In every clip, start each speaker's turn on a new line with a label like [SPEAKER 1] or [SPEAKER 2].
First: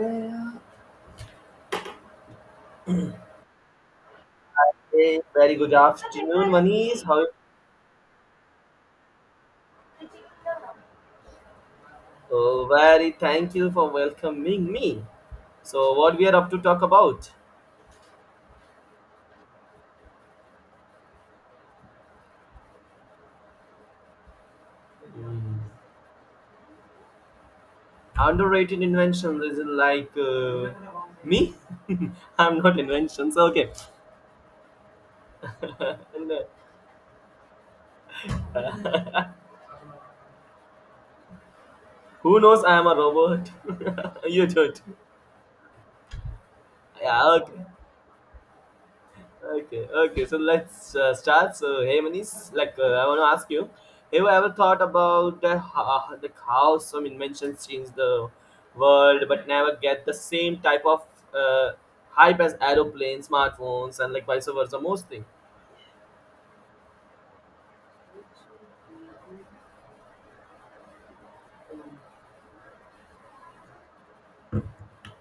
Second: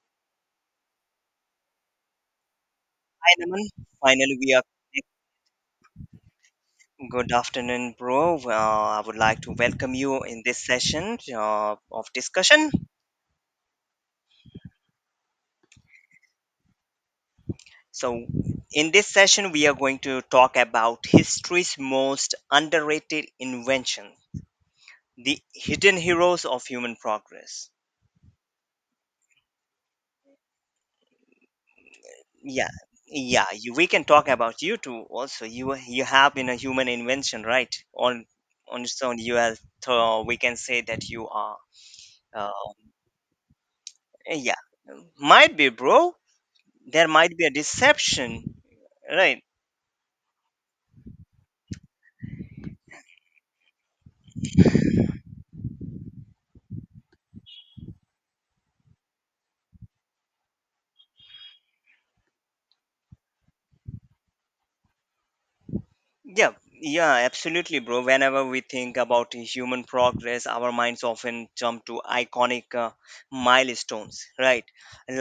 [SPEAKER 1] Hey,
[SPEAKER 2] Hi, Naman. Finally, we are connecting.
[SPEAKER 1] very good afternoon, Manish. How?
[SPEAKER 2] Good afternoon, bro. I would like to welcome you in this session of
[SPEAKER 1] Oh,
[SPEAKER 2] discussion.
[SPEAKER 1] very thank you for welcoming me. So, what we are up to talk about?
[SPEAKER 2] So, in this session, we are going to talk about history's most underrated invention, the
[SPEAKER 1] Hmm.
[SPEAKER 2] hidden heroes of human progress.
[SPEAKER 1] Underrated inventions is it like me? I'm
[SPEAKER 2] Yeah,
[SPEAKER 1] not inventions.
[SPEAKER 2] yeah.
[SPEAKER 1] Okay.
[SPEAKER 2] You, we can talk about you too. Also, you
[SPEAKER 1] And,
[SPEAKER 2] have been a human invention, right? On its own,
[SPEAKER 1] uh,
[SPEAKER 2] you have. We can say that you are.
[SPEAKER 1] who
[SPEAKER 2] Uh,
[SPEAKER 1] knows? I am a robot. you
[SPEAKER 2] yeah,
[SPEAKER 1] don't.
[SPEAKER 2] might be, bro. There
[SPEAKER 1] Yeah.
[SPEAKER 2] might be a
[SPEAKER 1] Okay.
[SPEAKER 2] deception, right.
[SPEAKER 1] Okay, okay. So let's start. So, hey, Manish, like I want to ask you, have you ever thought about the how some inventions change the world, but never get the same type of uh, hype as aeroplanes, smartphones, and like vice versa, mostly.
[SPEAKER 2] Yeah, yeah, absolutely, bro. Whenever we think about human progress, our minds often jump to iconic milestones, right,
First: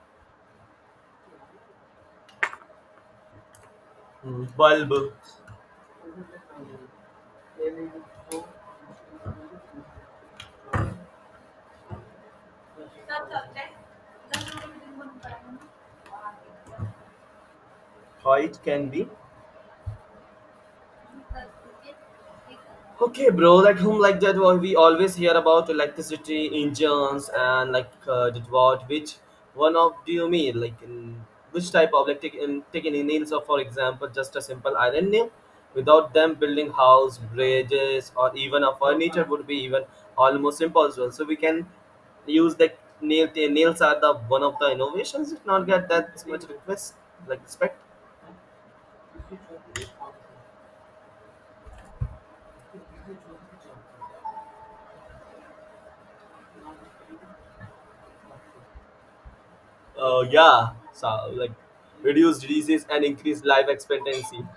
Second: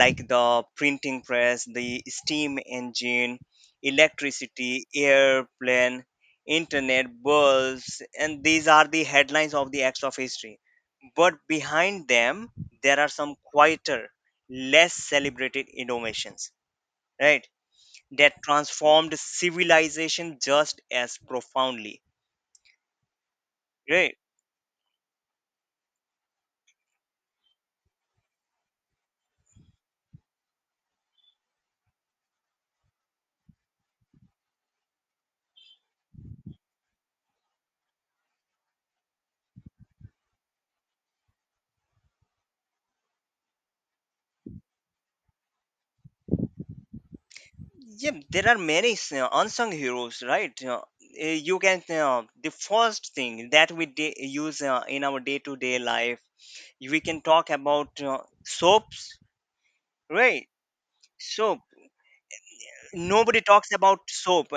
[SPEAKER 2] like the printing press, the steam engine,
[SPEAKER 1] Hmm.
[SPEAKER 2] electricity,
[SPEAKER 1] Bulb,
[SPEAKER 2] airplane, internet, bulbs. And these are the headlines of the acts of history, but behind them there are some quieter, less celebrated innovations, right,
[SPEAKER 1] how
[SPEAKER 2] that
[SPEAKER 1] it can be.
[SPEAKER 2] transformed civilization just as profoundly,
[SPEAKER 1] Okay, bro. Like whom
[SPEAKER 2] right.
[SPEAKER 1] like that? What we always hear about electricity engines and like that what which one of do you mean like in which type of like taking in nails of, for example, just a simple iron nail. Without them building house bridges or even a furniture would be even almost impossible. So we can use the nails are the one of the innovations if not get that much request like respect.
[SPEAKER 2] Yeah, there are many unsung heroes, right. You can The first thing that we use in our day to day life, we can talk about soaps, right.
[SPEAKER 1] Yeah, so like
[SPEAKER 2] Soap.
[SPEAKER 1] reduce diseases and
[SPEAKER 2] Nobody
[SPEAKER 1] increase life
[SPEAKER 2] talks about
[SPEAKER 1] expectancy.
[SPEAKER 2] soap,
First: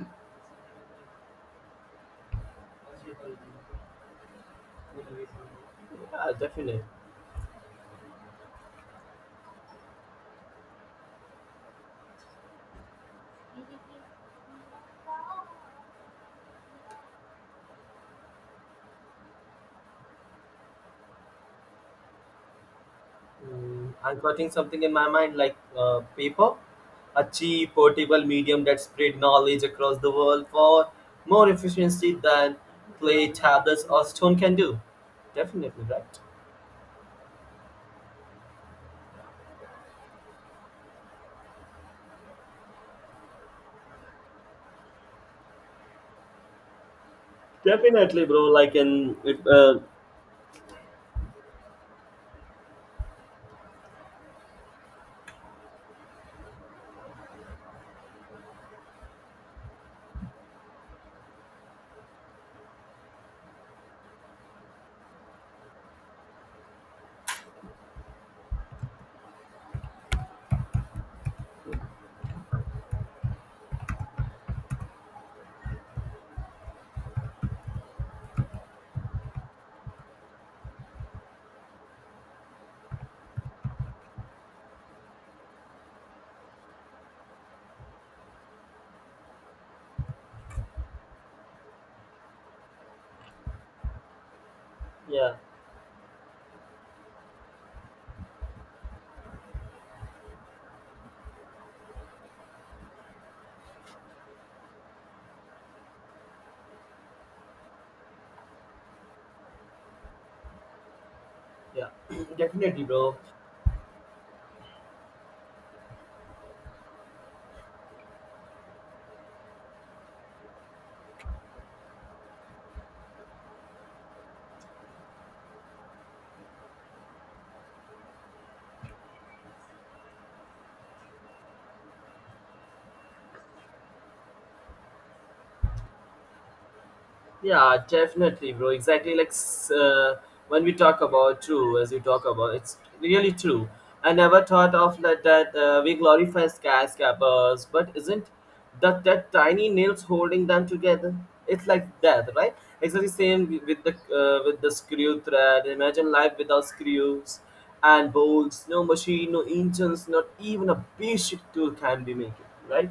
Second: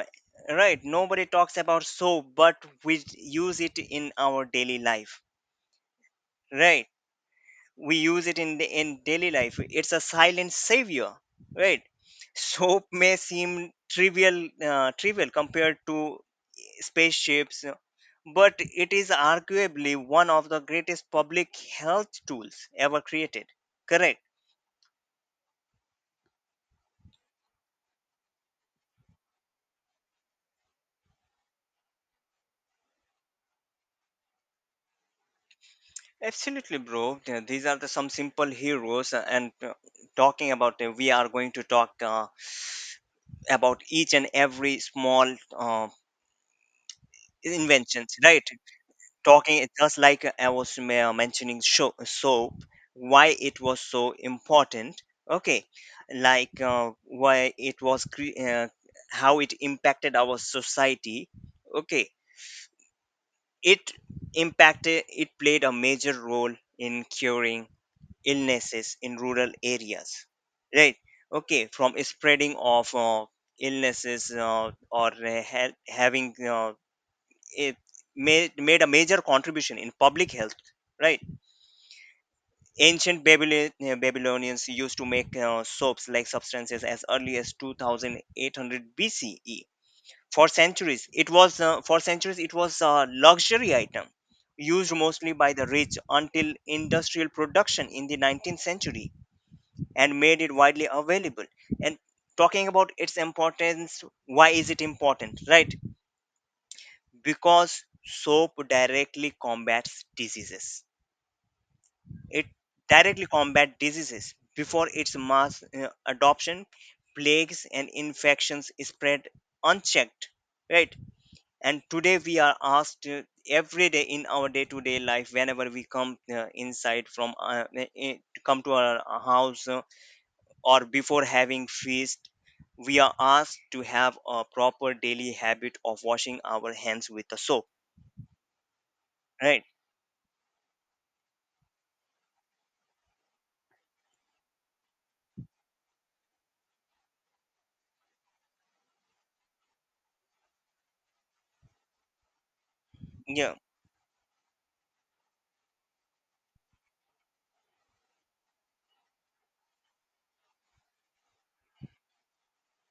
[SPEAKER 2] right. Nobody talks about soap, but we use it in our daily life,
[SPEAKER 1] Yeah, definitely.
[SPEAKER 2] right. We use it in the in daily life. It's a silent savior, right. Soap may seem trivial compared to spaceships, but it is arguably one of the greatest public health tools ever created.
[SPEAKER 1] Mm, I'm
[SPEAKER 2] Correct.
[SPEAKER 1] putting something in my mind like paper, a cheap, portable medium that spread knowledge across the world for more efficiency than clay tablets or stone can do. Definitely, right?
[SPEAKER 2] Absolutely, bro. These are the some simple heroes, and talking about them, we are going to talk about each and every small inventions,
[SPEAKER 1] Definitely, bro.
[SPEAKER 2] right.
[SPEAKER 1] Like in it,
[SPEAKER 2] Talking just like I was mentioning sho soap, why it was so important. Okay, like, why it was cre- how it impacted our society. Okay, it impacted. It played a major role in curing illnesses in rural areas, right? Okay, from spreading of illnesses, or having, it made a major contribution in public health, right. Ancient Babylon, Babylonians used to make soaps like substances as early as 2800 BCE. For centuries it was a luxury item used mostly
[SPEAKER 1] yeah,
[SPEAKER 2] by the rich until industrial production in the 19th century. And made it widely available. And talking about its importance, why is it important, right? Because soap directly combats diseases.
[SPEAKER 1] yeah,
[SPEAKER 2] It
[SPEAKER 1] definitely, bro.
[SPEAKER 2] directly combat diseases. Before its mass adoption, plagues and infections spread unchecked, right. And today we are asked every day in our day to day life, whenever we come inside from, come to our house, or before having feast, we are asked to have a proper daily habit of washing our hands with the soap,
[SPEAKER 1] Yeah, definitely, bro. Exactly like
[SPEAKER 2] right.
[SPEAKER 1] when we talk about true, as you talk about, it's really true. I never thought of that. That we glorify skyscrapers, but isn't that tiny nails holding them together? It's like that, right? Exactly same
[SPEAKER 2] Yeah.
[SPEAKER 1] with the screw thread. Imagine life without screws and bolts. No machine, no engines, not even a basic tool can be made, right?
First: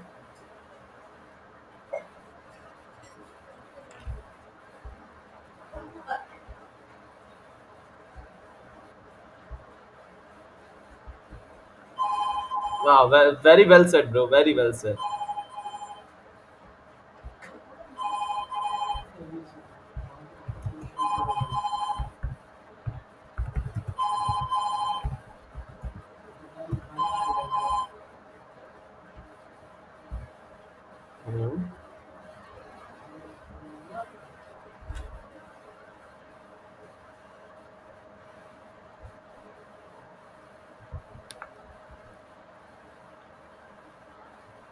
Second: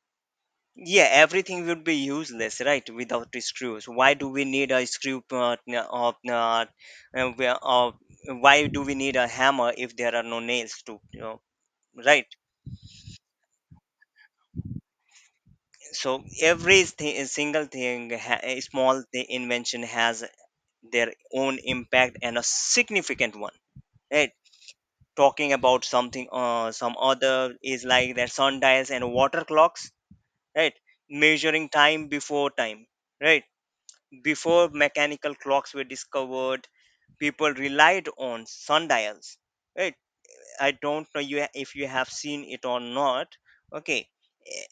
[SPEAKER 2] Yeah, everything would be useless, right? Without the screws, why do we need a of uh, uh, we- uh, why do we need a hammer if there are no nails to, right?
[SPEAKER 1] Wow, well, very well said, bro. Very well
[SPEAKER 2] So every single thing, a small invention has their own impact and a significant one, right? Talking about something, some other is like their sundials and water clocks, right?
[SPEAKER 1] said.
[SPEAKER 2] Measuring time before time, right? Before mechanical clocks were discovered, people relied on sundials. Right? I don't know you if you have seen it or not. Okay. Eh,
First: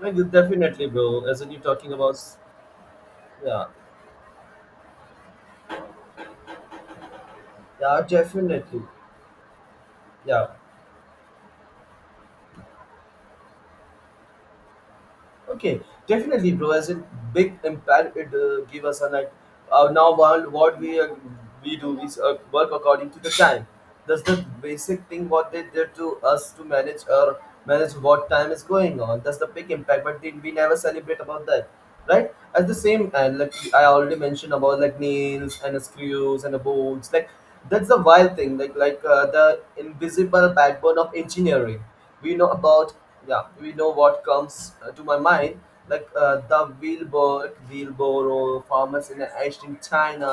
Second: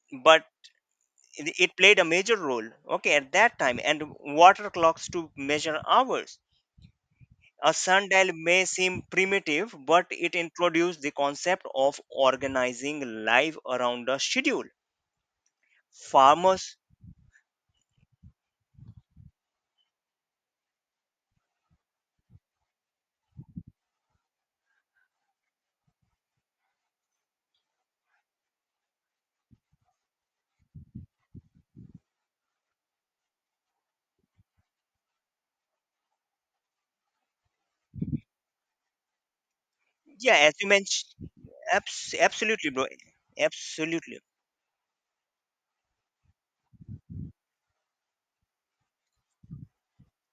[SPEAKER 1] Like,
[SPEAKER 2] but
[SPEAKER 1] definitely, bro. As in,
[SPEAKER 2] it
[SPEAKER 1] you're
[SPEAKER 2] it
[SPEAKER 1] talking
[SPEAKER 2] played a
[SPEAKER 1] about,
[SPEAKER 2] major role. Okay, at that
[SPEAKER 1] yeah,
[SPEAKER 2] time, and water clocks to measure hours. A
[SPEAKER 1] yeah,
[SPEAKER 2] sundial may
[SPEAKER 1] definitely,
[SPEAKER 2] seem primitive, but it
[SPEAKER 1] yeah.
[SPEAKER 2] introduced the concept of organizing life around a schedule.
[SPEAKER 1] Okay, definitely, bro.
[SPEAKER 2] Farmers,
[SPEAKER 1] As a big impact it give us a like. Now, while what we do is work according to the time. That's the basic thing what they did to us to manage or manage what time is going on. That's the big impact. But then we never celebrate about that, right? At the same time, like I already mentioned about like nails and screws and the bolts, like that's the wild thing. Like the
[SPEAKER 2] yeah,
[SPEAKER 1] invisible
[SPEAKER 2] as you
[SPEAKER 1] backbone
[SPEAKER 2] mentioned,
[SPEAKER 1] of engineering. We know
[SPEAKER 2] absolutely, bro,
[SPEAKER 1] about yeah, we know
[SPEAKER 2] absolutely.
[SPEAKER 1] what comes to my mind like the wheelbarrow farmers in ancient China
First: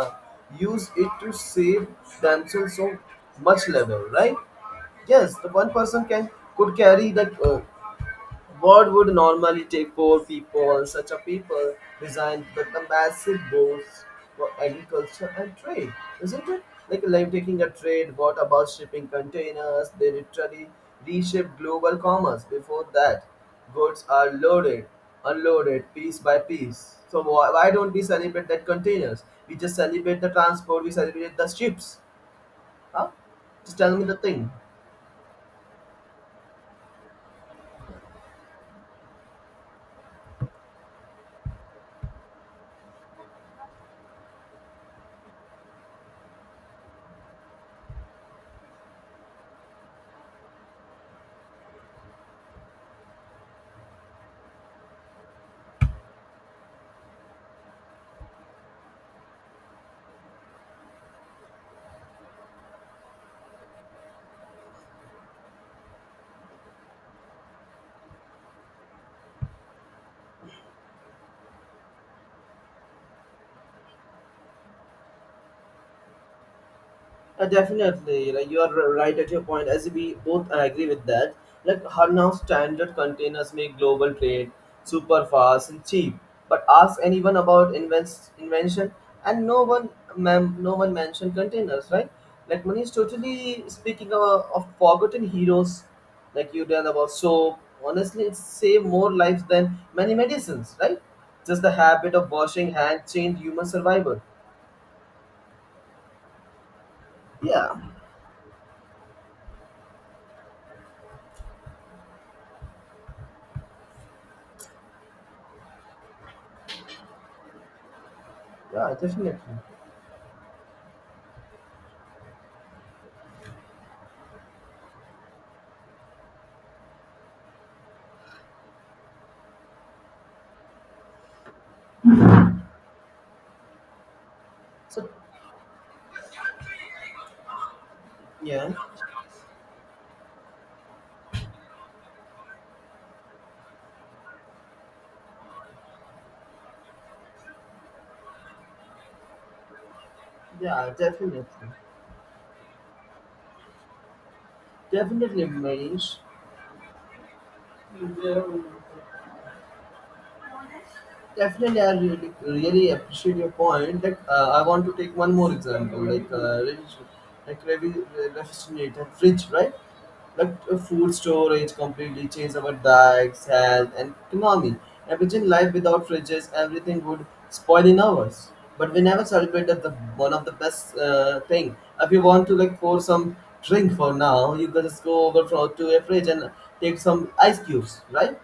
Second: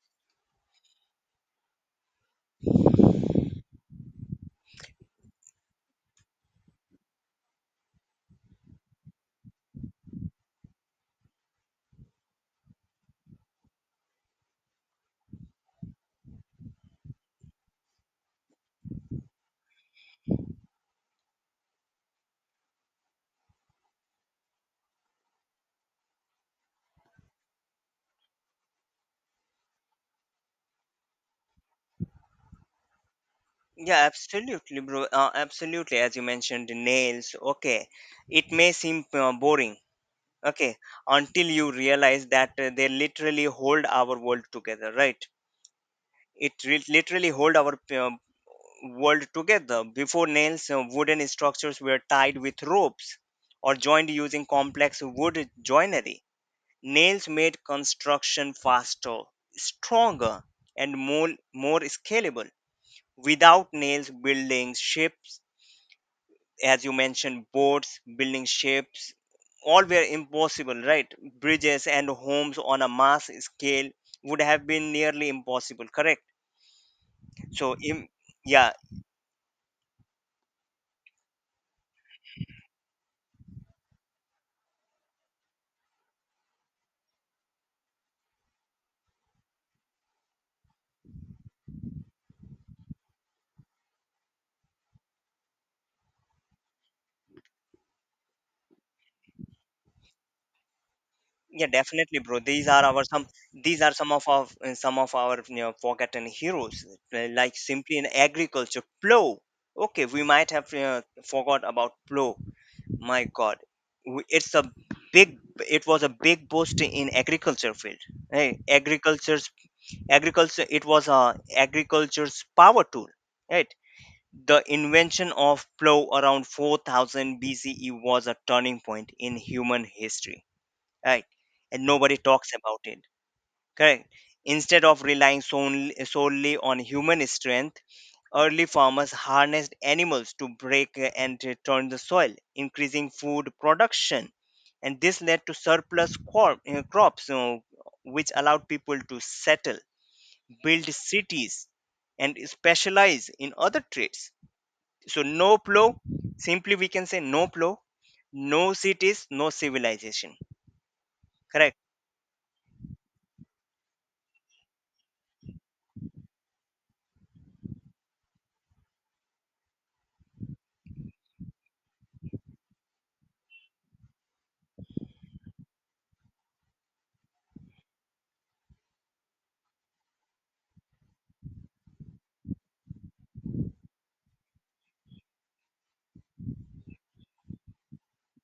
[SPEAKER 1] use it to save themselves so much labor, right? Yes, the one person can could carry that what would normally take four people, such a people designed with the massive boats for agriculture and trade, isn't it? Like taking a trade, what about shipping containers? They literally reshape global commerce. Before that, goods are loaded, unloaded, piece by piece. So why don't we celebrate that containers? We just celebrate the transport, we celebrate the ships. Huh? Just tell
[SPEAKER 2] Yeah,
[SPEAKER 1] me the thing.
[SPEAKER 2] absolutely, bro. Absolutely, as you mentioned, the nails. Okay, it may seem boring. Okay, until you realize that they literally hold our world together, right? It literally hold our world together. Before nails, wooden structures were tied with ropes or joined using complex wood joinery. Nails made construction faster, stronger, and more scalable. Without nails, buildings, ships, as you mentioned, boats, building ships, all were impossible, right? Bridges and homes on a mass scale would have been nearly impossible, correct? So, im-
[SPEAKER 1] Definitely, like you
[SPEAKER 2] yeah,
[SPEAKER 1] are right at your point. As we both agree with that, like how now standard containers make global trade super fast and cheap. But ask anyone about invents invention, and no one, ma'am, no one mentioned containers, right? Like money is totally speaking of forgotten heroes, like you tell about soap. Honestly, it save more lives than many medicines, right? Just
[SPEAKER 2] yeah,
[SPEAKER 1] the habit
[SPEAKER 2] definitely,
[SPEAKER 1] of
[SPEAKER 2] bro. These
[SPEAKER 1] washing
[SPEAKER 2] are our
[SPEAKER 1] hands
[SPEAKER 2] some.
[SPEAKER 1] changed human
[SPEAKER 2] These are some
[SPEAKER 1] survival.
[SPEAKER 2] of our forgotten heroes, like
[SPEAKER 1] Yeah,
[SPEAKER 2] simply in agriculture, plow. Okay, we might have forgot about plow. My God, it's a big. It was a big boost in agriculture field. Hey.
[SPEAKER 1] yeah, definitely.
[SPEAKER 2] Agriculture, it was a agriculture's power tool, right. The invention of plow around 4000 BCE was a turning point in human history, right. And nobody talks about it, correct. Instead of
[SPEAKER 1] So
[SPEAKER 2] relying solely on human strength, early
[SPEAKER 1] yeah,
[SPEAKER 2] farmers harnessed animals to break and to turn the soil, increasing food production. And this led to surplus crops, which allowed people to settle, build
[SPEAKER 1] yeah, definitely,
[SPEAKER 2] cities, and specialize in other trades. So,
[SPEAKER 1] definitely,
[SPEAKER 2] no plow,
[SPEAKER 1] Manish.
[SPEAKER 2] simply we can say, no plow,
[SPEAKER 1] Yeah.
[SPEAKER 2] no cities, no civilization. Correct.
[SPEAKER 1] Definitely, I really, really appreciate your point. Like, I want to take one more example, like refrigerator, fridge, right? Like food storage completely changed our diets, health, and economy. Imagine life without fridges; everything would spoil in hours. But we never celebrated the one of the best thing. If you want to like pour some drink for now, you can just go over to a fridge and take some ice cubes, right?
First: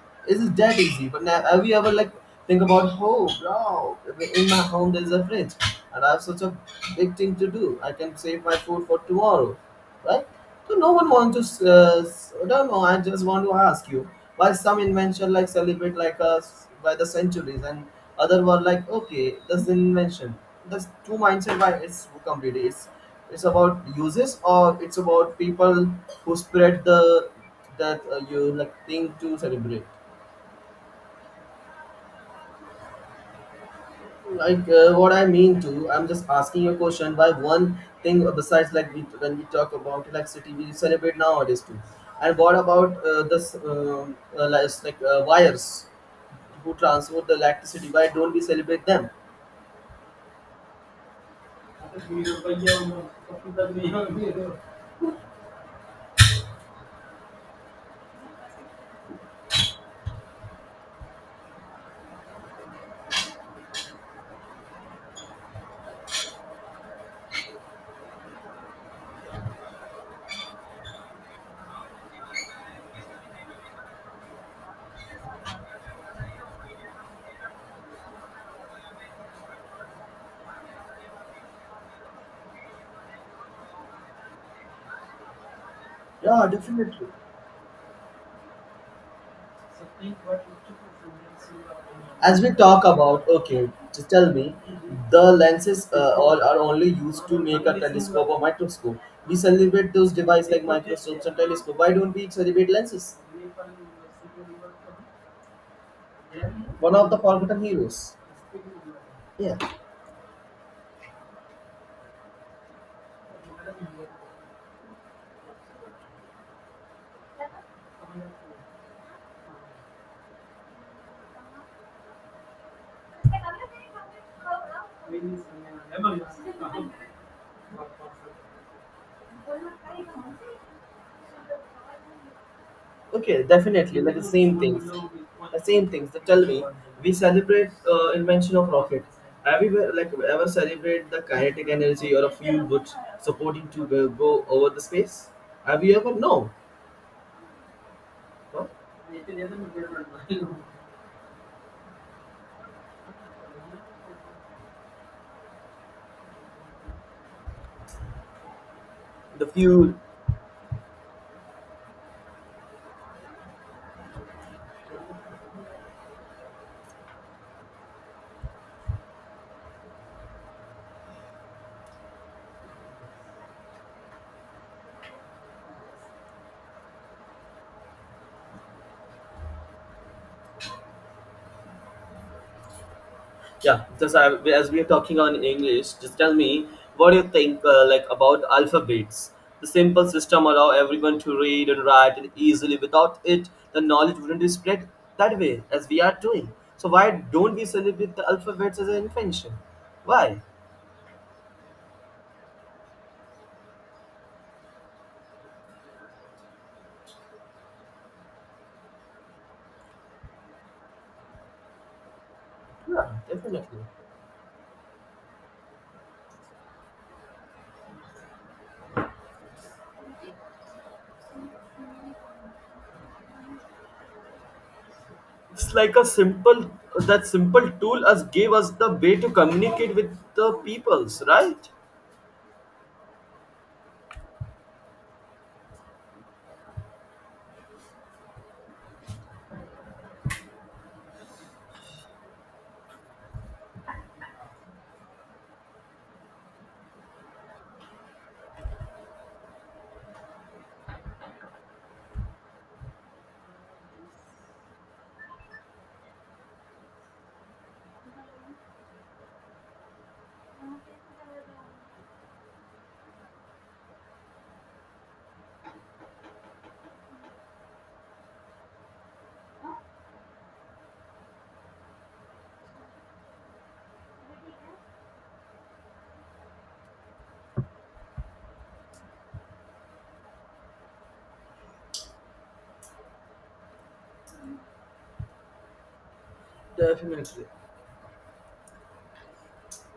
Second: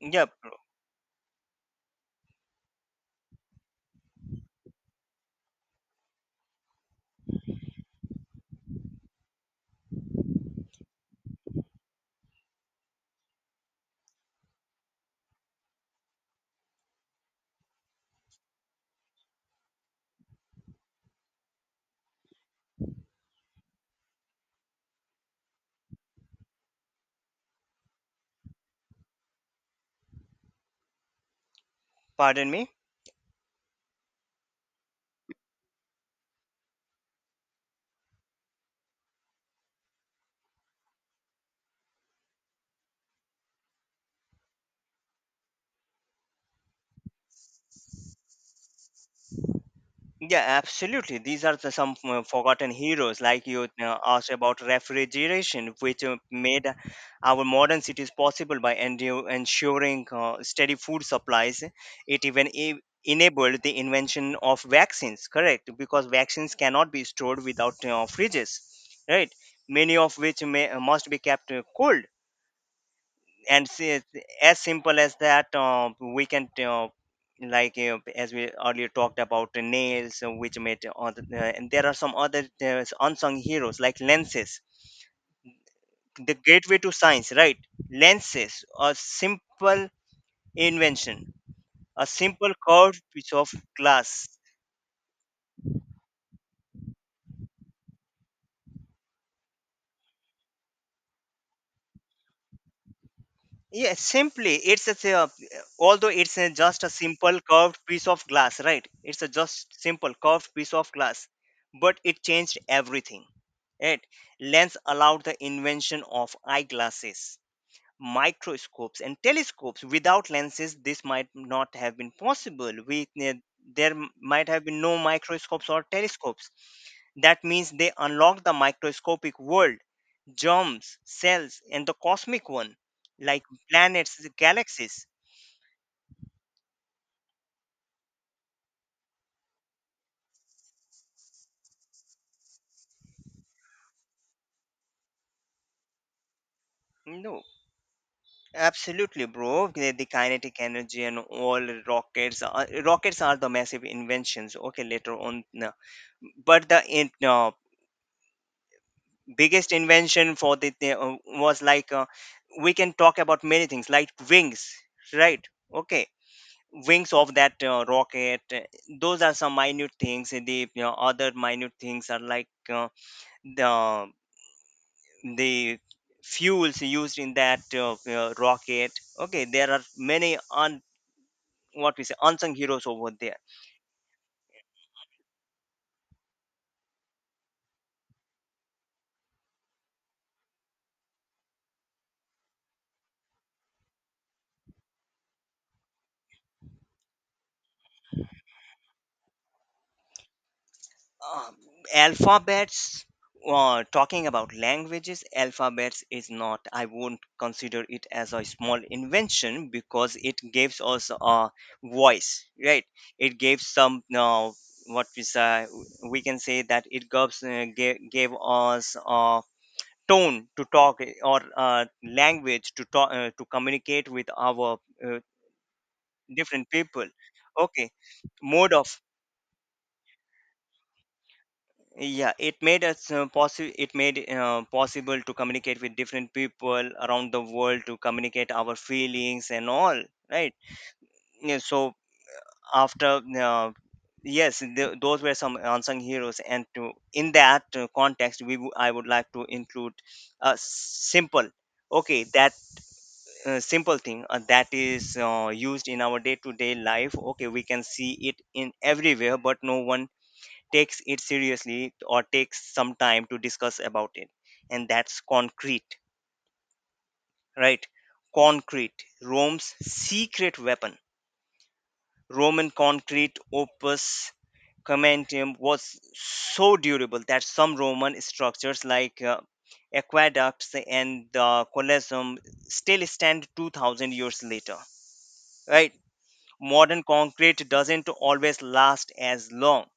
[SPEAKER 2] Yeah,
[SPEAKER 1] Is it that easy? But now, have you ever like think about, oh, bro, in my home there's a fridge, and I have such a big thing to do. I can save my food for tomorrow, right? So no one wants to. I don't know. I just want to ask you why some invention like celebrate like us by the centuries, and other were like, okay, that's an invention. That's two mindset. Why it's completely it's about uses or it's about people who spread the that you like thing to celebrate
[SPEAKER 2] pardon me.
[SPEAKER 1] like what I mean to I'm just asking you a question why one thing besides like we, when we talk about electricity we celebrate nowadays too, and what about wires who transport the electricity, why don't we celebrate them?
[SPEAKER 2] Yeah, absolutely. These are the some forgotten heroes, like you asked about refrigeration, which made our modern cities possible by ensuring steady food supplies. It even enabled the invention of vaccines, correct? Because vaccines cannot be stored without fridges, right? Many of which must be kept cold. And see, as simple as that, we can like as we earlier talked about the nails, which made other, and there are some other unsung heroes like lenses, the
[SPEAKER 1] Yeah,
[SPEAKER 2] gateway to
[SPEAKER 1] definitely,
[SPEAKER 2] science, right. Lenses, a simple invention, a
[SPEAKER 1] as we
[SPEAKER 2] simple
[SPEAKER 1] talk
[SPEAKER 2] curved
[SPEAKER 1] about.
[SPEAKER 2] piece of
[SPEAKER 1] Okay, just
[SPEAKER 2] glass.
[SPEAKER 1] tell me, the lenses all are only used to make a telescope or microscope. We celebrate those devices like microscopes and telescope, why don't we celebrate lenses,
[SPEAKER 2] Yeah, simply it's a although it's a, just a
[SPEAKER 1] one of the
[SPEAKER 2] simple
[SPEAKER 1] forgotten
[SPEAKER 2] curved piece
[SPEAKER 1] heroes?
[SPEAKER 2] of glass, right. It's a
[SPEAKER 1] Yeah.
[SPEAKER 2] just simple curved piece of glass, but it changed everything. Right? Lens allowed the invention of eyeglasses, microscopes, and telescopes. Without lenses, this might not have been possible. We, there might have been no microscopes or telescopes. That means they unlocked the microscopic world, germs, cells, and the cosmic one,
[SPEAKER 1] Okay,
[SPEAKER 2] like
[SPEAKER 1] definitely, like the
[SPEAKER 2] planets,
[SPEAKER 1] same things,
[SPEAKER 2] galaxies.
[SPEAKER 1] the same things. They tell me we celebrate invention of rocket. Have you ever- like ever celebrate the kinetic energy or a fuel which supporting to go over the space? Have you ever? No.
[SPEAKER 2] No.
[SPEAKER 1] Huh?
[SPEAKER 2] Absolutely, bro. The kinetic energy and all rockets. Rockets are the massive inventions. Okay, later on, no. But the
[SPEAKER 1] The
[SPEAKER 2] biggest
[SPEAKER 1] fuel.
[SPEAKER 2] invention for the was like, we can talk about many things like wings, right? Okay, wings of that rocket. Those are some minute things. And The, other minute things are like the the fuels used in that rocket. Okay, there are many what we say unsung heroes over there.
[SPEAKER 1] Yeah, just I, as we are talking on English, just tell me what do you think like about alphabets. The simple system allow everyone to read and write it easily. Without it, the knowledge wouldn't be spread that way as we are doing. So why don't we celebrate the alphabets as an invention? Why?
[SPEAKER 2] um, Alphabets. Talking about languages, alphabets is not, I won't consider it as a small invention because it gives us a voice, right.
[SPEAKER 1] Yeah,
[SPEAKER 2] It gives
[SPEAKER 1] definitely.
[SPEAKER 2] some, what we say, we can say that it gave us a tone to talk, or language to talk, to communicate with our uh,
[SPEAKER 1] It's like a
[SPEAKER 2] different
[SPEAKER 1] simple
[SPEAKER 2] people.
[SPEAKER 1] that simple
[SPEAKER 2] Okay,
[SPEAKER 1] tool as gave us
[SPEAKER 2] mode
[SPEAKER 1] the
[SPEAKER 2] of.
[SPEAKER 1] way to communicate with the peoples, right?
[SPEAKER 2] Yeah, it made us possible, it made possible to communicate with different people around the world, to communicate our feelings and all, right. Yeah, so, after yes, those were some unsung heroes. And to in that context, I would like to include a simple, okay, that simple thing that is used in our day to day life. Okay, we can see it in everywhere, but no one takes it seriously or takes some time to discuss about it. And that's concrete, right. Concrete, Rome's secret weapon. Roman concrete, opus commentium, was so durable that some Roman structures like aqueducts and the Colosseum still stand 2000 years later, right. Modern
[SPEAKER 1] Definitely.
[SPEAKER 2] concrete doesn't always last as long,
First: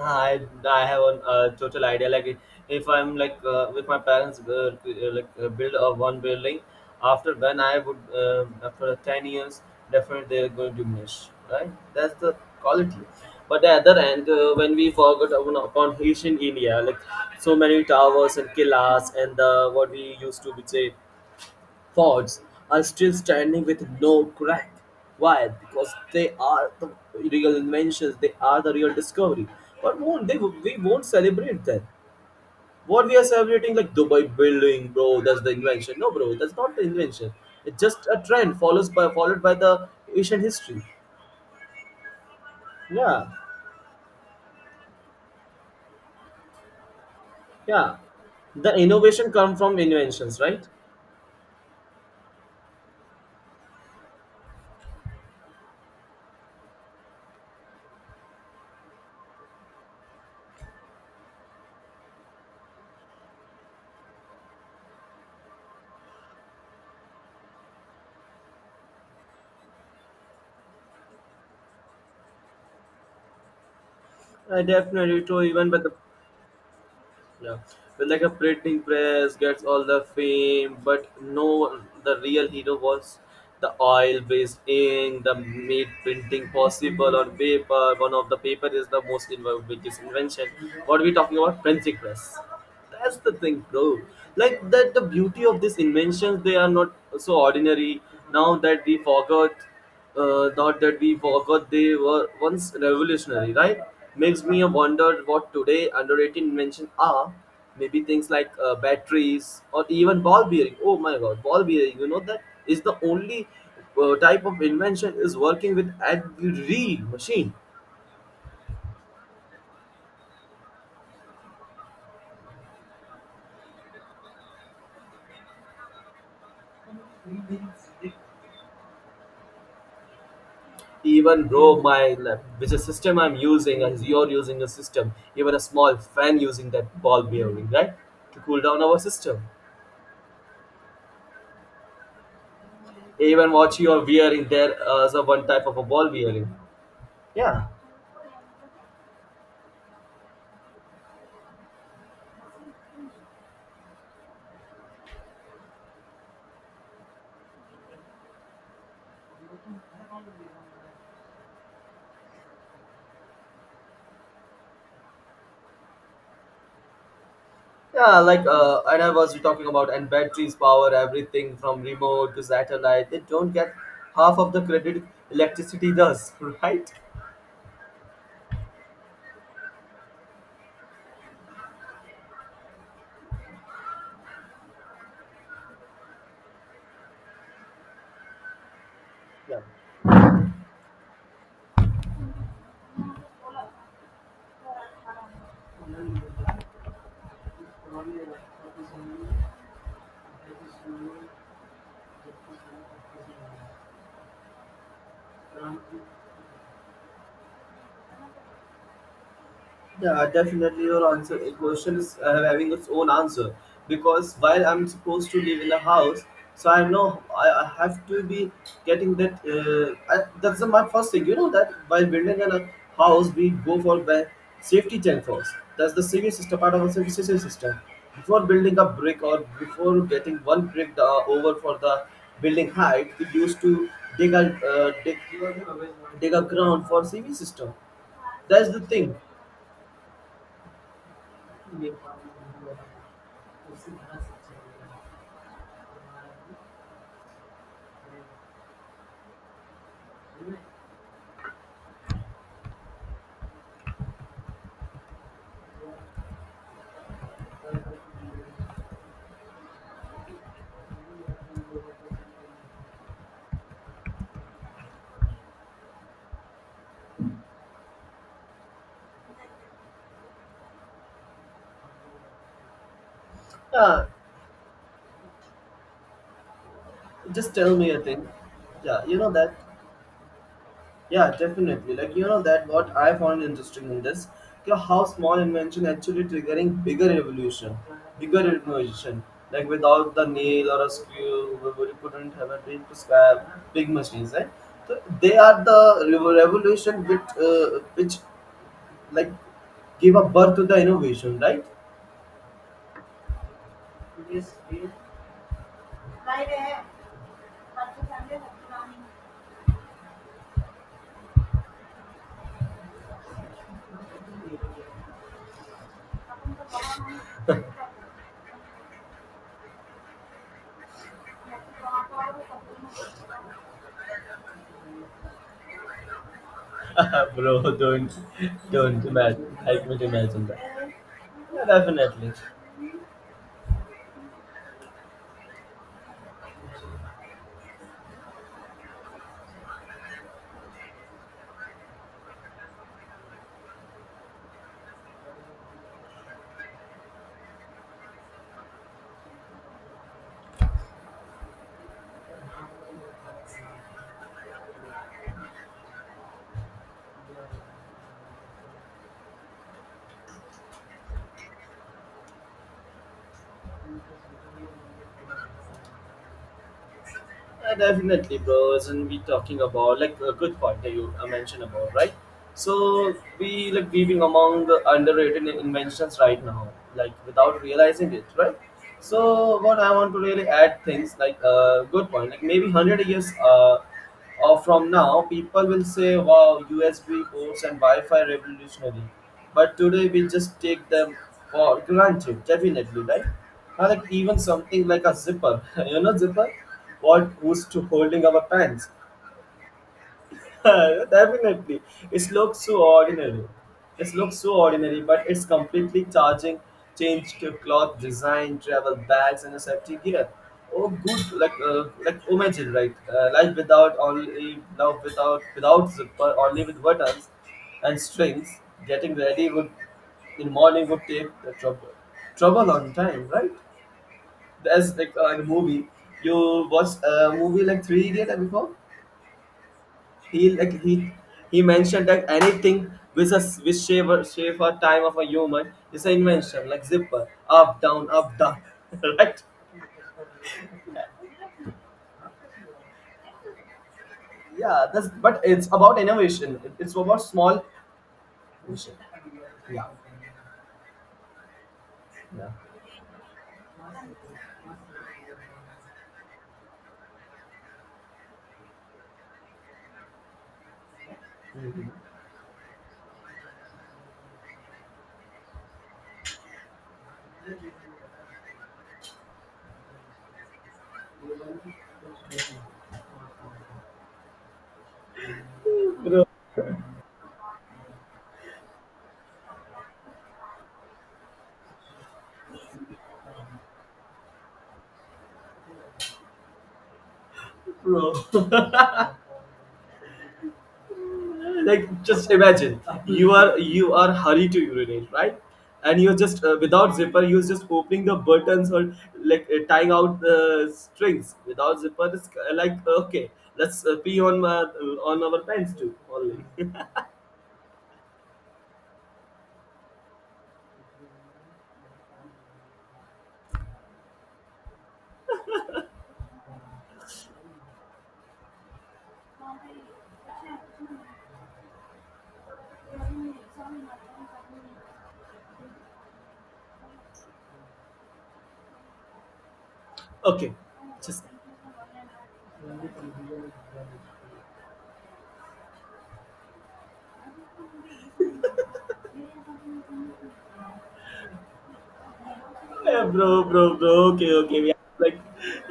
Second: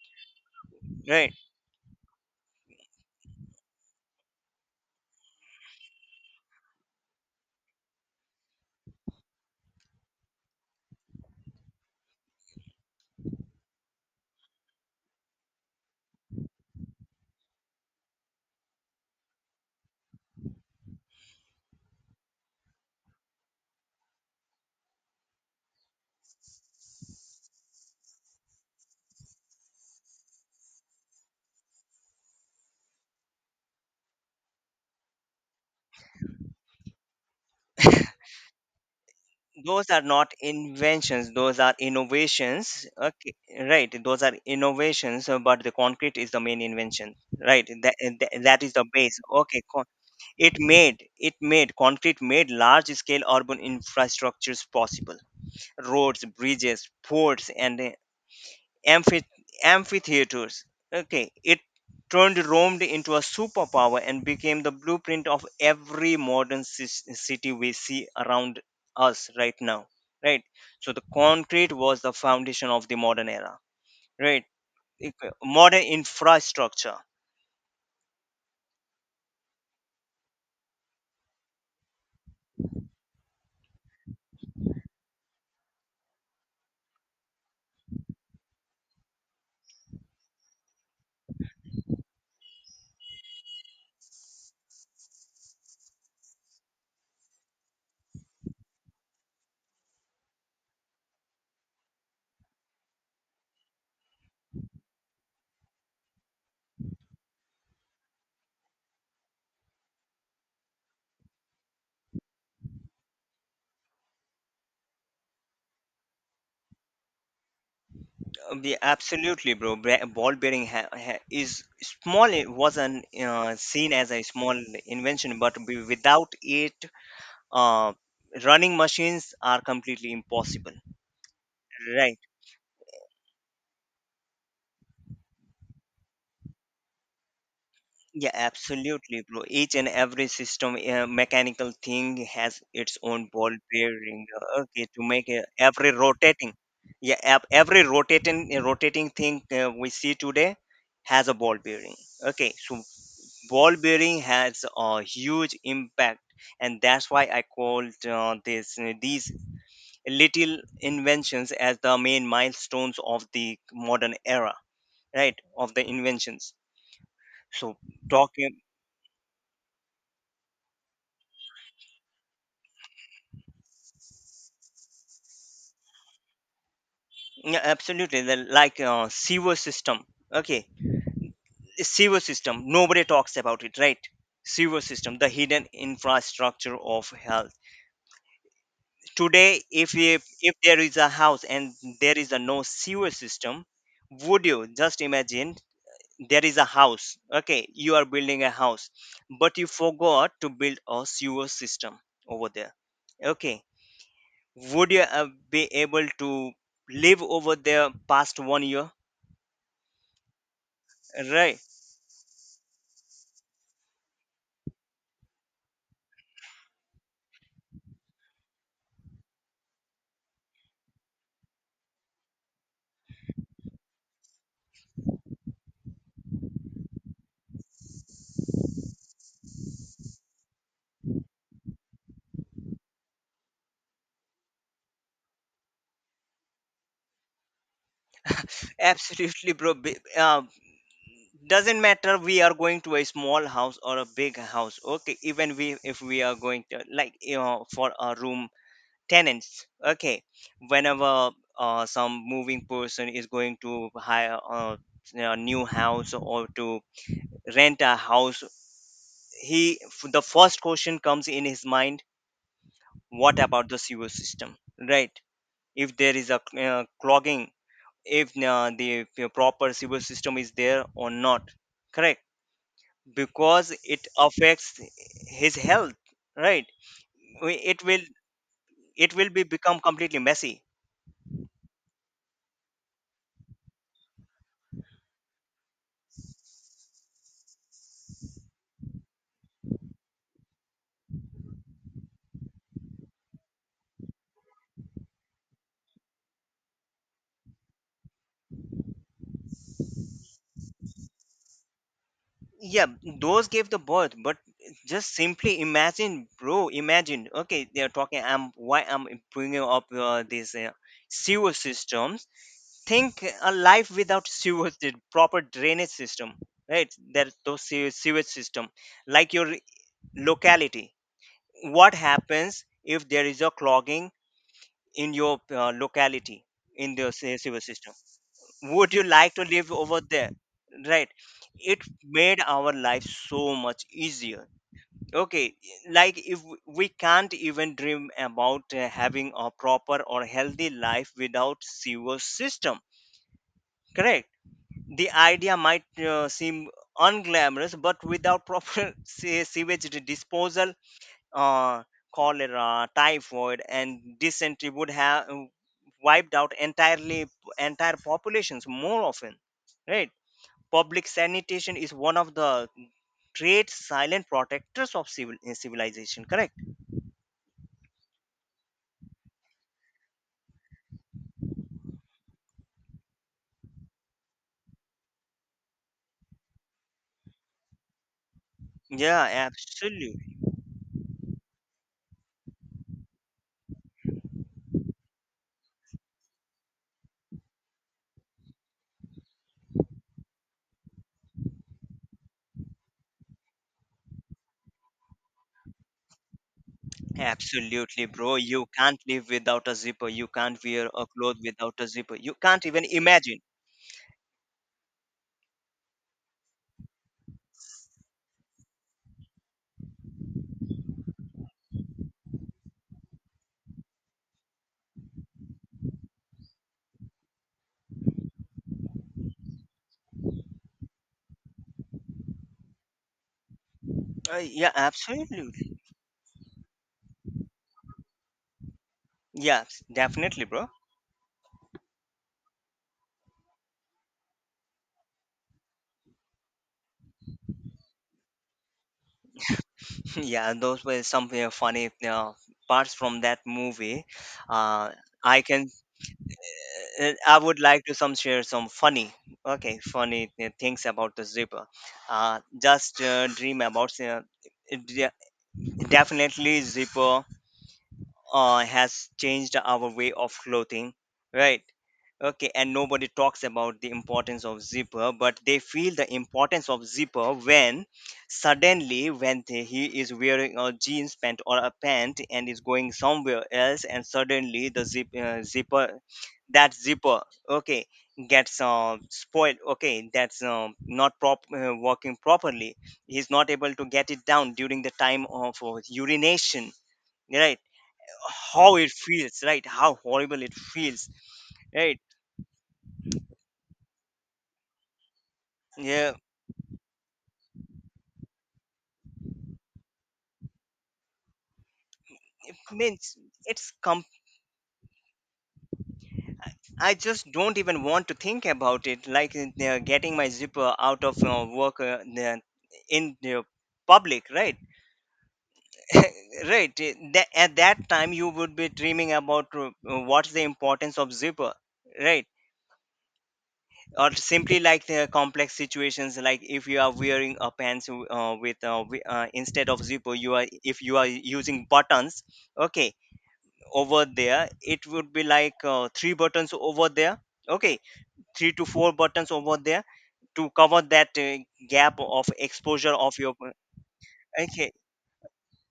[SPEAKER 1] I I have a
[SPEAKER 2] right.
[SPEAKER 1] total idea. Like if I'm like with my parents, like build a one building. After when I would after 10 years, definitely they're going to diminish. Right, that's the quality. But the other end, when we forgot upon ancient India, like so many towers and killas and the what we used to be say Fords are still standing with no crack. Why? Because they are the real inventions. They are the real discovery. But won't they? We won't celebrate that. What we are celebrating, like Dubai building, bro. That's the invention. No, bro. That's not the invention. It's just a trend follows by followed by
[SPEAKER 2] Those
[SPEAKER 1] the
[SPEAKER 2] are not
[SPEAKER 1] ancient history.
[SPEAKER 2] inventions, those are innovations,
[SPEAKER 1] Yeah,
[SPEAKER 2] okay, right. Those are innovations, but the concrete is the main invention, right. that,
[SPEAKER 1] yeah.
[SPEAKER 2] that, that is
[SPEAKER 1] The
[SPEAKER 2] the base,
[SPEAKER 1] innovation come
[SPEAKER 2] okay.
[SPEAKER 1] from inventions,
[SPEAKER 2] It
[SPEAKER 1] right?
[SPEAKER 2] made it made concrete made large scale urban infrastructures possible: roads, bridges, ports, and amphi- amphitheaters. Okay, it turned Rome into a superpower and became the blueprint of every modern city we see around us right now. Right, so the concrete was the foundation of the modern era. Right.
[SPEAKER 1] I
[SPEAKER 2] It-
[SPEAKER 1] definitely true. Even by
[SPEAKER 2] Modern
[SPEAKER 1] the
[SPEAKER 2] infrastructure.
[SPEAKER 1] yeah. But like a printing press gets all the fame, but no, the real hero was the oil-based ink, the made printing possible on paper. One of the paper is the most biggest invention. What are we talking about? Printing press. That's the thing, bro. Like that, the beauty of these inventions, they are not so ordinary. Now that we forgot not that we forgot they were once revolutionary, right? Makes me wonder what today underrated invention are. Maybe things like batteries or even ball bearing. Oh my God, ball bearing! You know that is the only type of invention is working with every machine.
[SPEAKER 2] Absolutely, bro. Ball bearing is small. It was an seen as a small invention, but without it, uh, running machines are completely impossible.
[SPEAKER 1] Even bro, my
[SPEAKER 2] Right.
[SPEAKER 1] lab, which is system I'm using, as you're using a system, even a small fan using that ball bearing, right,
[SPEAKER 2] Yeah,
[SPEAKER 1] to cool down our
[SPEAKER 2] absolutely,
[SPEAKER 1] system.
[SPEAKER 2] bro. Each and every system, mechanical thing has its own
[SPEAKER 1] Even
[SPEAKER 2] ball
[SPEAKER 1] what you are
[SPEAKER 2] bearing.
[SPEAKER 1] wearing there
[SPEAKER 2] Okay, to
[SPEAKER 1] is a
[SPEAKER 2] make
[SPEAKER 1] one type of a
[SPEAKER 2] every
[SPEAKER 1] ball wearing.
[SPEAKER 2] rotating, yeah, ev-
[SPEAKER 1] Yeah.
[SPEAKER 2] every rotating rotating thing we see today has a ball bearing. Okay, so ball bearing has a huge impact, and that's why I called this these little inventions as the main milestones of the modern era, right? Of the inventions. So,
[SPEAKER 1] Yeah, like
[SPEAKER 2] talking
[SPEAKER 1] and I was talking about and batteries power everything from remote to satellite, they don't get half of the credit electricity does right.
[SPEAKER 2] yeah, absolutely. Like, sewer system. Okay, sewer system. Nobody talks about it, right? Sewer system, the hidden infrastructure of health.
[SPEAKER 1] Yeah.
[SPEAKER 2] Today, if there is a house and there is a no sewer system, would you just imagine there is a house? Okay, you are building a house, but you forgot to build a sewer system over there. Okay, would you be able to live over there past 1 year?
[SPEAKER 1] Yeah, definitely your answer. A
[SPEAKER 2] Right.
[SPEAKER 1] question is having its own answer because while I'm supposed to live in a house, so I know I have to be getting that. That's the, my first thing. You know that while building in a house, we go for the safety check first. That's the civil system part of the civil system. Before building a brick or before getting one brick over for the building height, we used to dig a uh, dig, dig a ground for civil system, that's the thing.
[SPEAKER 2] Absolutely, bro. Doesn't matter we are going to a small house or a big house. Okay, even we if we are going to, like, you know, for a room tenants. Okay, whenever some moving person is going to hire a new house or to rent a house, the first question comes in his mind: what about the sewer system? Right? If there is a clogging, if the proper civil system is there or not, correct, because it
[SPEAKER 1] Yeah,
[SPEAKER 2] affects his health, right?
[SPEAKER 1] just tell
[SPEAKER 2] It
[SPEAKER 1] me a
[SPEAKER 2] will,
[SPEAKER 1] thing. Yeah,
[SPEAKER 2] it
[SPEAKER 1] you
[SPEAKER 2] will
[SPEAKER 1] know
[SPEAKER 2] be
[SPEAKER 1] that.
[SPEAKER 2] become completely messy.
[SPEAKER 1] Yeah, definitely. Like you know that what I found interesting in this, you know, how small invention actually triggering bigger revolution, bigger innovation. Like without the nail or a screw, we couldn't have a big prescribe big machines, right? So they are the revolution which uh, which like give a birth to the innovation, right?
[SPEAKER 2] Yeah, those gave the birth, but just simply imagine, bro, imagine, okay, they're talking. I'm why i'm bringing up these sewer systems, think a life without sewers, the proper drainage system, right? That those sewer sewage system, like your locality, what happens if there is a clogging in your locality, in the sewer
[SPEAKER 1] Bro,
[SPEAKER 2] system? Would you
[SPEAKER 1] don't
[SPEAKER 2] like to
[SPEAKER 1] imagine.
[SPEAKER 2] live
[SPEAKER 1] I
[SPEAKER 2] over
[SPEAKER 1] can't
[SPEAKER 2] there?
[SPEAKER 1] imagine that.
[SPEAKER 2] Right.
[SPEAKER 1] Yeah,
[SPEAKER 2] It
[SPEAKER 1] definitely.
[SPEAKER 2] made our life so much easier. Okay, like if we can't even dream about having a proper or healthy life without sewer system, correct? The idea might seem unglamorous, but without proper sewage disposal, uh, cholera, typhoid, and dysentery would have wiped out entirely entire populations more often. Right? Public sanitation is one of the great silent protectors of civilization. Correct?
[SPEAKER 1] Yeah, definitely, bro. Isn't we talking about like a good point that you mentioned about, right? So we like weaving among the underrated inventions right now, like without realizing it, right?
[SPEAKER 2] Yeah,
[SPEAKER 1] So what I want
[SPEAKER 2] absolutely,
[SPEAKER 1] to really add things like a good point, like maybe 100 years from now, people will say, wow, USB ports and Wi Fi revolutionary. But today we just take them for granted, definitely, right? Now, like even something like a zipper, you know, zipper, what who's to
[SPEAKER 2] absolutely,
[SPEAKER 1] holding
[SPEAKER 2] bro.
[SPEAKER 1] our
[SPEAKER 2] You
[SPEAKER 1] pants?
[SPEAKER 2] can't live without a zipper. You can't wear a cloth without
[SPEAKER 1] Definitely.
[SPEAKER 2] a zipper.
[SPEAKER 1] It
[SPEAKER 2] You can't
[SPEAKER 1] looks so
[SPEAKER 2] even imagine.
[SPEAKER 1] ordinary. It looks so ordinary, but it's completely charging, changed to cloth design, travel bags, and a safety gear. Oh, good, like imagine, right? Life without only love without without zipper, only with buttons and strings. Getting ready would in morning would take the trouble, trouble on time, right?
[SPEAKER 2] Yeah,
[SPEAKER 1] There's like a
[SPEAKER 2] absolutely.
[SPEAKER 1] movie, you watched a movie like Three Idiot before
[SPEAKER 2] Yeah, definitely,
[SPEAKER 1] he
[SPEAKER 2] bro.
[SPEAKER 1] like he he mentioned that anything with a with shave a, shave a time of a human is an invention like zipper up down right
[SPEAKER 2] Yeah, those were some funny parts from that movie.
[SPEAKER 1] yeah
[SPEAKER 2] Uh,
[SPEAKER 1] that's but
[SPEAKER 2] I
[SPEAKER 1] it's
[SPEAKER 2] can,
[SPEAKER 1] about innovation. It's about
[SPEAKER 2] I would
[SPEAKER 1] small
[SPEAKER 2] like to some share some
[SPEAKER 1] innovation.
[SPEAKER 2] funny, okay,
[SPEAKER 1] Yeah,
[SPEAKER 2] funny things about the zipper.
[SPEAKER 1] yeah,
[SPEAKER 2] Just dream about it definitely zipper has changed our way of clothing, right? Okay, and nobody talks about the importance of zipper, but they feel the importance of zipper when suddenly when he is wearing a jeans pant or a pant and is going somewhere else, and suddenly the zip, zipper, that zipper, okay, gets spoiled. Okay, that's not prop working properly. He's not able to get it down during the time of urination, right?
[SPEAKER 1] bro,
[SPEAKER 2] How it feels, right? How horrible it feels.
[SPEAKER 1] like
[SPEAKER 2] Right.
[SPEAKER 1] just imagine you are hurried to urinate, right? And
[SPEAKER 2] Yeah.
[SPEAKER 1] you're just without zipper you're just opening the buttons or like tying out the strings without zipper, it's like
[SPEAKER 2] Means
[SPEAKER 1] okay,
[SPEAKER 2] it's
[SPEAKER 1] let's
[SPEAKER 2] com,
[SPEAKER 1] pee on our pants too only.
[SPEAKER 2] I just don't even want to think about it, like they're getting my zipper out of work, in the public, right? Right. At that time you would be dreaming about what's the importance of zipper, right? Or simply like the complex situations, like if you are wearing a pants with instead of zipper you are,
[SPEAKER 1] Okay,
[SPEAKER 2] if you are
[SPEAKER 1] just
[SPEAKER 2] using buttons, okay, over there it would be like three buttons over there, okay, three to four buttons over there to cover that gap of exposure
[SPEAKER 1] yeah,
[SPEAKER 2] of your,
[SPEAKER 1] bro, bro, bro. Okay, okay. We
[SPEAKER 2] okay.
[SPEAKER 1] are like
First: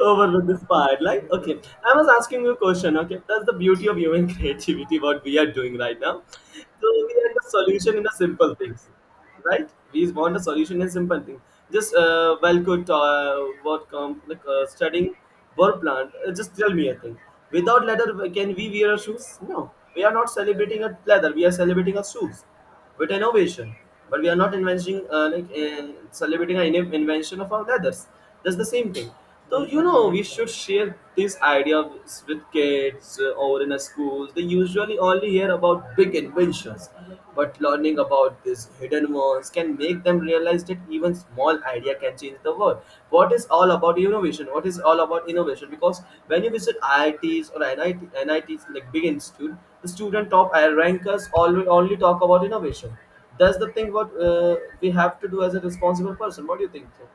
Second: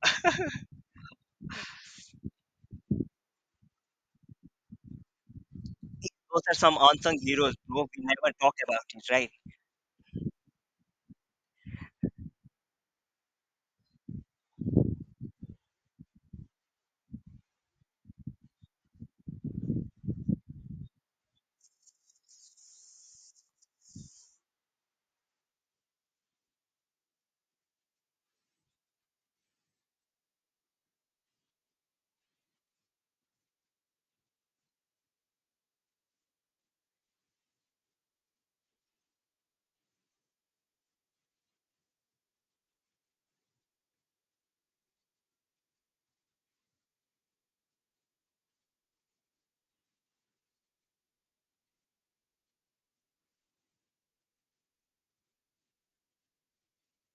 [SPEAKER 1] over with this part. Like, okay. I was asking you a question. Okay, that's the beauty of human creativity. What we are doing right now.
[SPEAKER 2] Those are some
[SPEAKER 1] So
[SPEAKER 2] unsung
[SPEAKER 1] we are the
[SPEAKER 2] heroes, bro,
[SPEAKER 1] solution
[SPEAKER 2] we
[SPEAKER 1] in the
[SPEAKER 2] never talk
[SPEAKER 1] simple
[SPEAKER 2] about
[SPEAKER 1] things,
[SPEAKER 2] it, right?
[SPEAKER 1] right? We want a solution in simple things. Just well, could what come like studying work plant. Just tell me a thing. Without leather, can we wear our shoes? No. We are not celebrating a leather. We are celebrating our shoes with innovation, but we are not inventing celebrating an invention of our others. That's the same thing. So you know, we should share this idea with kids or in a schools. They usually only hear about big inventions, but learning about these hidden ones can make them realize that even small idea can change the world. What is all about innovation? What is all about innovation? Because when you visit IITs or NIT, NITs like big institute, the student top rankers always only talk about innovation. That's the thing what we have to do as a responsible person. What do you think so?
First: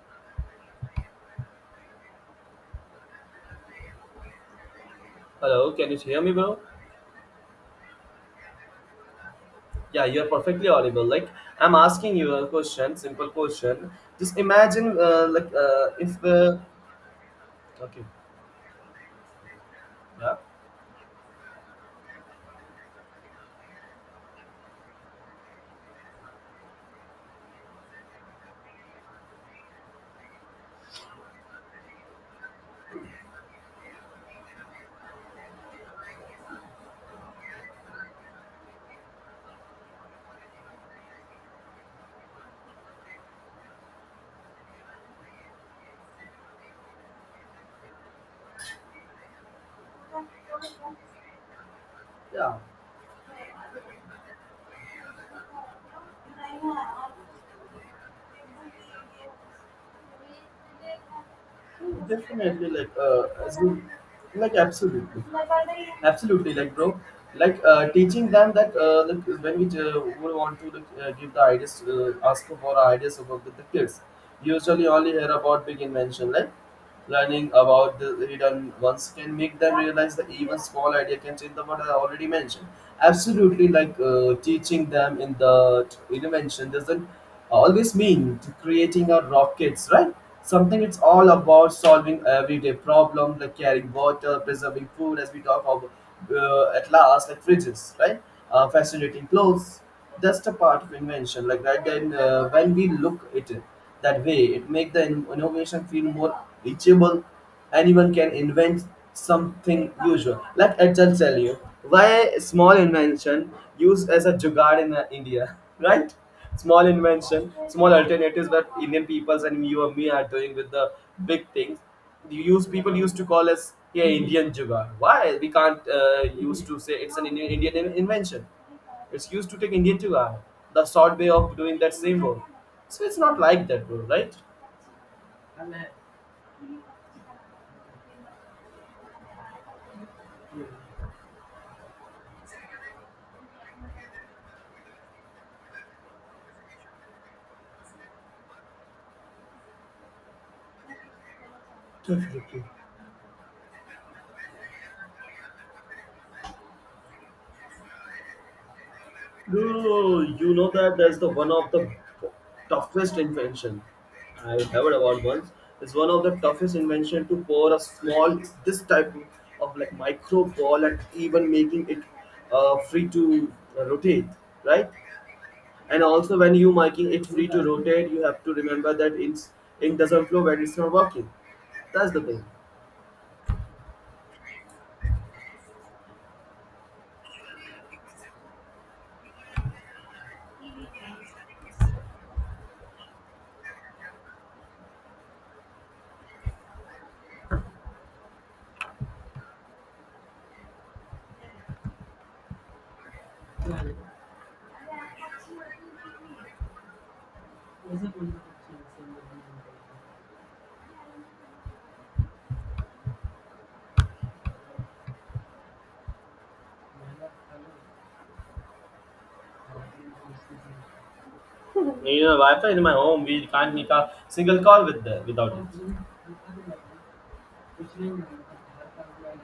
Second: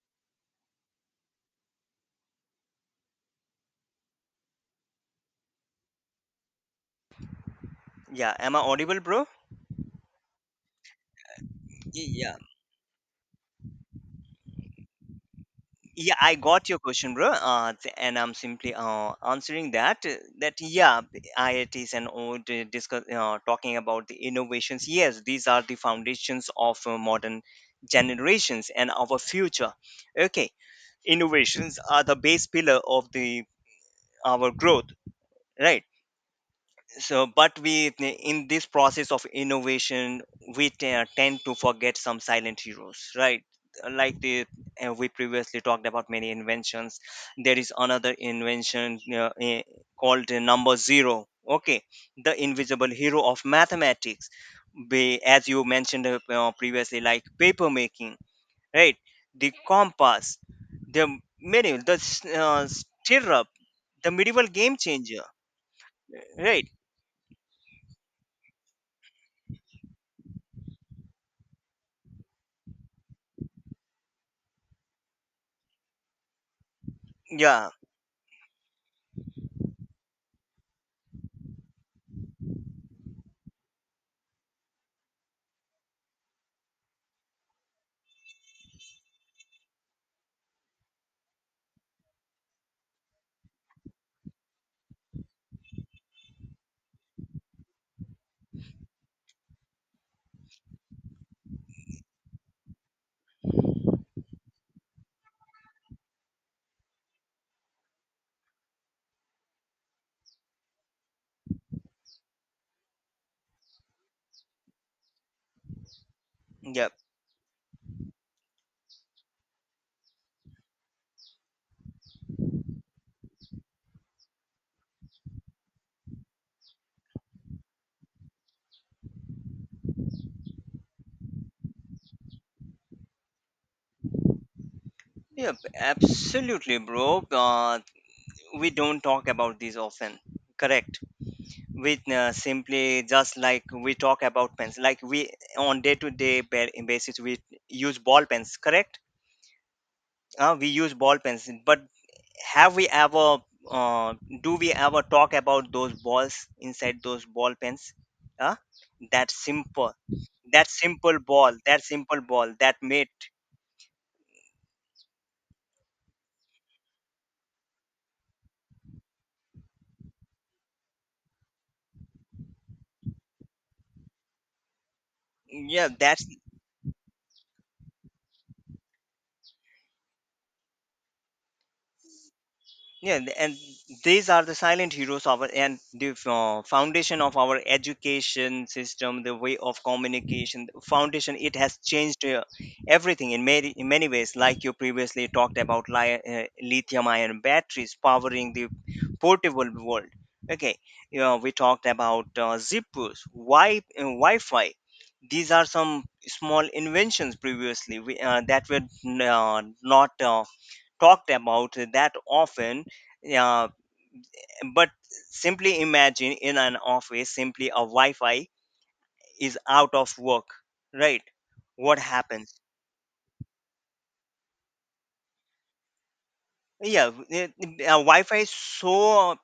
[SPEAKER 1] Hello, can you hear me, bro?
[SPEAKER 2] Yeah, am I audible, bro?
[SPEAKER 1] Yeah, you're perfectly audible, like I'm asking you
[SPEAKER 2] Yeah.
[SPEAKER 1] a question, simple question. Just imagine
[SPEAKER 2] Yeah,
[SPEAKER 1] if
[SPEAKER 2] I got your question, bro.
[SPEAKER 1] okay,
[SPEAKER 2] And I'm simply answering that.
[SPEAKER 1] yeah,
[SPEAKER 2] That yeah, the IITs and all the discuss talking about the innovations. Yes, these are the foundations of modern generations and our future. Okay, innovations are the base pillar of the our growth, right? So but we, in this process of innovation, we tend to forget some silent heroes, right? Like the we previously talked about many inventions. There is another invention called the number zero, okay, the
[SPEAKER 1] yeah.
[SPEAKER 2] invisible hero of mathematics, as you mentioned, previously, like paper making, right, the compass, the many, the
[SPEAKER 1] Definitely, like
[SPEAKER 2] stirrup,
[SPEAKER 1] as you,
[SPEAKER 2] the medieval
[SPEAKER 1] like
[SPEAKER 2] game changer,
[SPEAKER 1] absolutely, absolutely,
[SPEAKER 2] right.
[SPEAKER 1] like bro, like teaching them that like, when we would want to like, give the ideas, ask for our ideas about the kids, usually only hear about big invention, like learning
[SPEAKER 2] Yeah,
[SPEAKER 1] about the hidden ones can make them realize that even small idea can change the world. I already mentioned absolutely like teaching them in the invention doesn't always mean to creating a rockets, right? Something it's all about solving everyday problem like carrying water, preserving food as we talk about at last like fridges, right? Fascinating clothes, that's the part of invention like, right? Then when we look at it that way, it make the innovation feel more reachable. Anyone can invent something usual. Let Ajahn tell you why a small invention used as a jugaad in India, right? Small
[SPEAKER 2] yeah.
[SPEAKER 1] invention, small alternatives that Indian peoples and you and me are doing with the big things. You use people used to call us yeah Indian jugaad. Why we can't used to say it's an Indian invention? It's used to take Indian to hour, the short way of doing that same work. So it's not like that, bro, right?
[SPEAKER 2] Yep, absolutely, bro. We don't talk about these often. Correct. We simply, just like we talk about pens, like we on day to day basis we use ball pens. Correct. We use ball pens, but
[SPEAKER 1] Definitely.
[SPEAKER 2] have we ever? Uh, do we ever talk about those balls inside those ball pens? Uh, that simple,
[SPEAKER 1] Do you
[SPEAKER 2] that
[SPEAKER 1] know that
[SPEAKER 2] simple
[SPEAKER 1] that's the one
[SPEAKER 2] ball,
[SPEAKER 1] of
[SPEAKER 2] that
[SPEAKER 1] the
[SPEAKER 2] simple ball, that mate.
[SPEAKER 1] toughest invention I heard about once. It's one of the toughest invention to pour a small this type of like micro ball and even making it free to rotate, right?
[SPEAKER 2] Yeah,
[SPEAKER 1] And
[SPEAKER 2] that's,
[SPEAKER 1] also when you making it free to rotate, you have to remember that it's ink doesn't flow when it's not working. That's the thing.
[SPEAKER 2] yeah, and these are the silent heroes of our and the foundation of our education system, the way of communication, the foundation. It has changed everything in many, in many ways. Like you previously talked about lithium ion batteries powering the portable world, okay. You know, we talked about zippers, wi-fi. These are some small inventions previously we, that were uh, not talked about that often, uh, but simply imagine, in an office, simply a wi-fi is out of work, right? What
[SPEAKER 1] You know,
[SPEAKER 2] happens?
[SPEAKER 1] Wi-Fi in my home, we can't make a single call with the, without it.
[SPEAKER 2] Yeah. Wi-fi is so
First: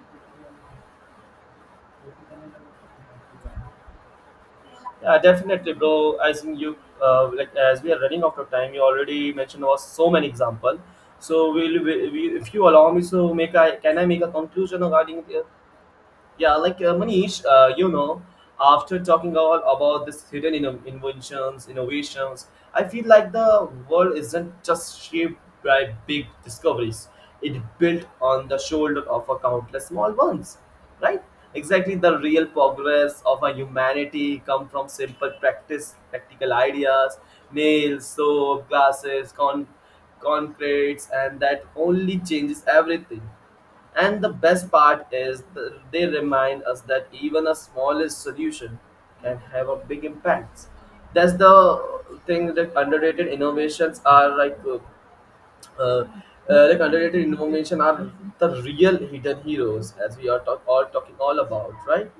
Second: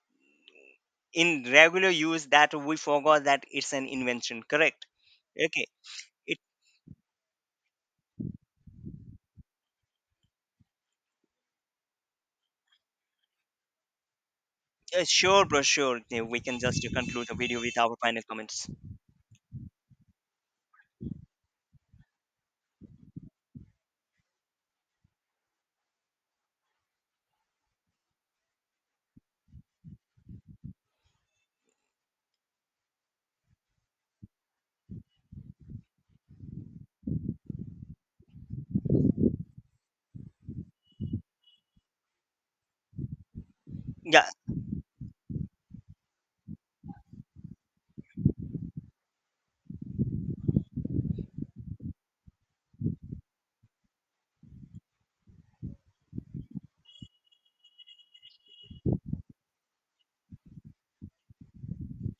[SPEAKER 2] in regular use that we forgot that it's an invention, correct.
[SPEAKER 1] Yeah,
[SPEAKER 2] Okay,
[SPEAKER 1] definitely, bro.
[SPEAKER 2] it,
[SPEAKER 1] As in you, like as we are running out of time, you already mentioned was so many example. So we'll, if you allow me, so make I can I make a conclusion regarding
[SPEAKER 2] sure, bro, sure. Yeah, we
[SPEAKER 1] yeah,
[SPEAKER 2] can
[SPEAKER 1] like
[SPEAKER 2] just conclude the
[SPEAKER 1] Manish,
[SPEAKER 2] video with
[SPEAKER 1] you
[SPEAKER 2] our final
[SPEAKER 1] know,
[SPEAKER 2] comments.
[SPEAKER 1] after talking all about this hidden inventions, innovations, I feel like the world isn't just shaped by big discoveries. It built on the shoulder of a countless small ones, right? Exactly, the real progress of our humanity come from simple practice, practical ideas, nails, soap, glasses, concretes, and that only changes everything. And
[SPEAKER 2] Yeah.
[SPEAKER 1] the best part is they remind us that even a smallest solution can have a big impact. That's the thing that underrated innovations are uh, like underrated innovation are the real hidden heroes as we are all talking all about, right?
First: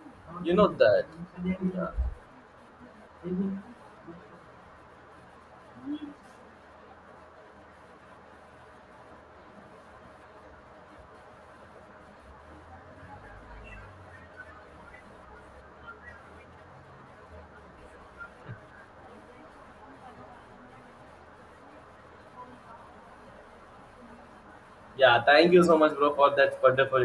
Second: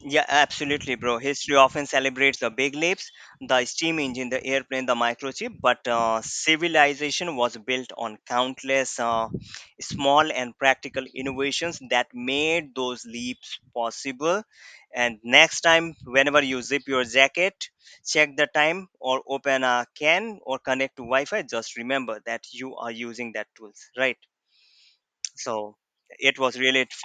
[SPEAKER 2] Yeah,
[SPEAKER 1] You know
[SPEAKER 2] absolutely,
[SPEAKER 1] that.
[SPEAKER 2] bro. History often
[SPEAKER 1] Yeah.
[SPEAKER 2] celebrates the big leaps, the steam engine, the airplane, the microchip, but civilization was built on countless small and practical innovations that made those leaps possible. And next time, whenever you zip your jacket, check the time or open a can or connect to Wi Fi, just remember that you are using that tools, right?
[SPEAKER 1] Yeah. Thank you
[SPEAKER 2] So,
[SPEAKER 1] so much, bro, for
[SPEAKER 2] it was
[SPEAKER 1] that
[SPEAKER 2] really
[SPEAKER 1] wonderful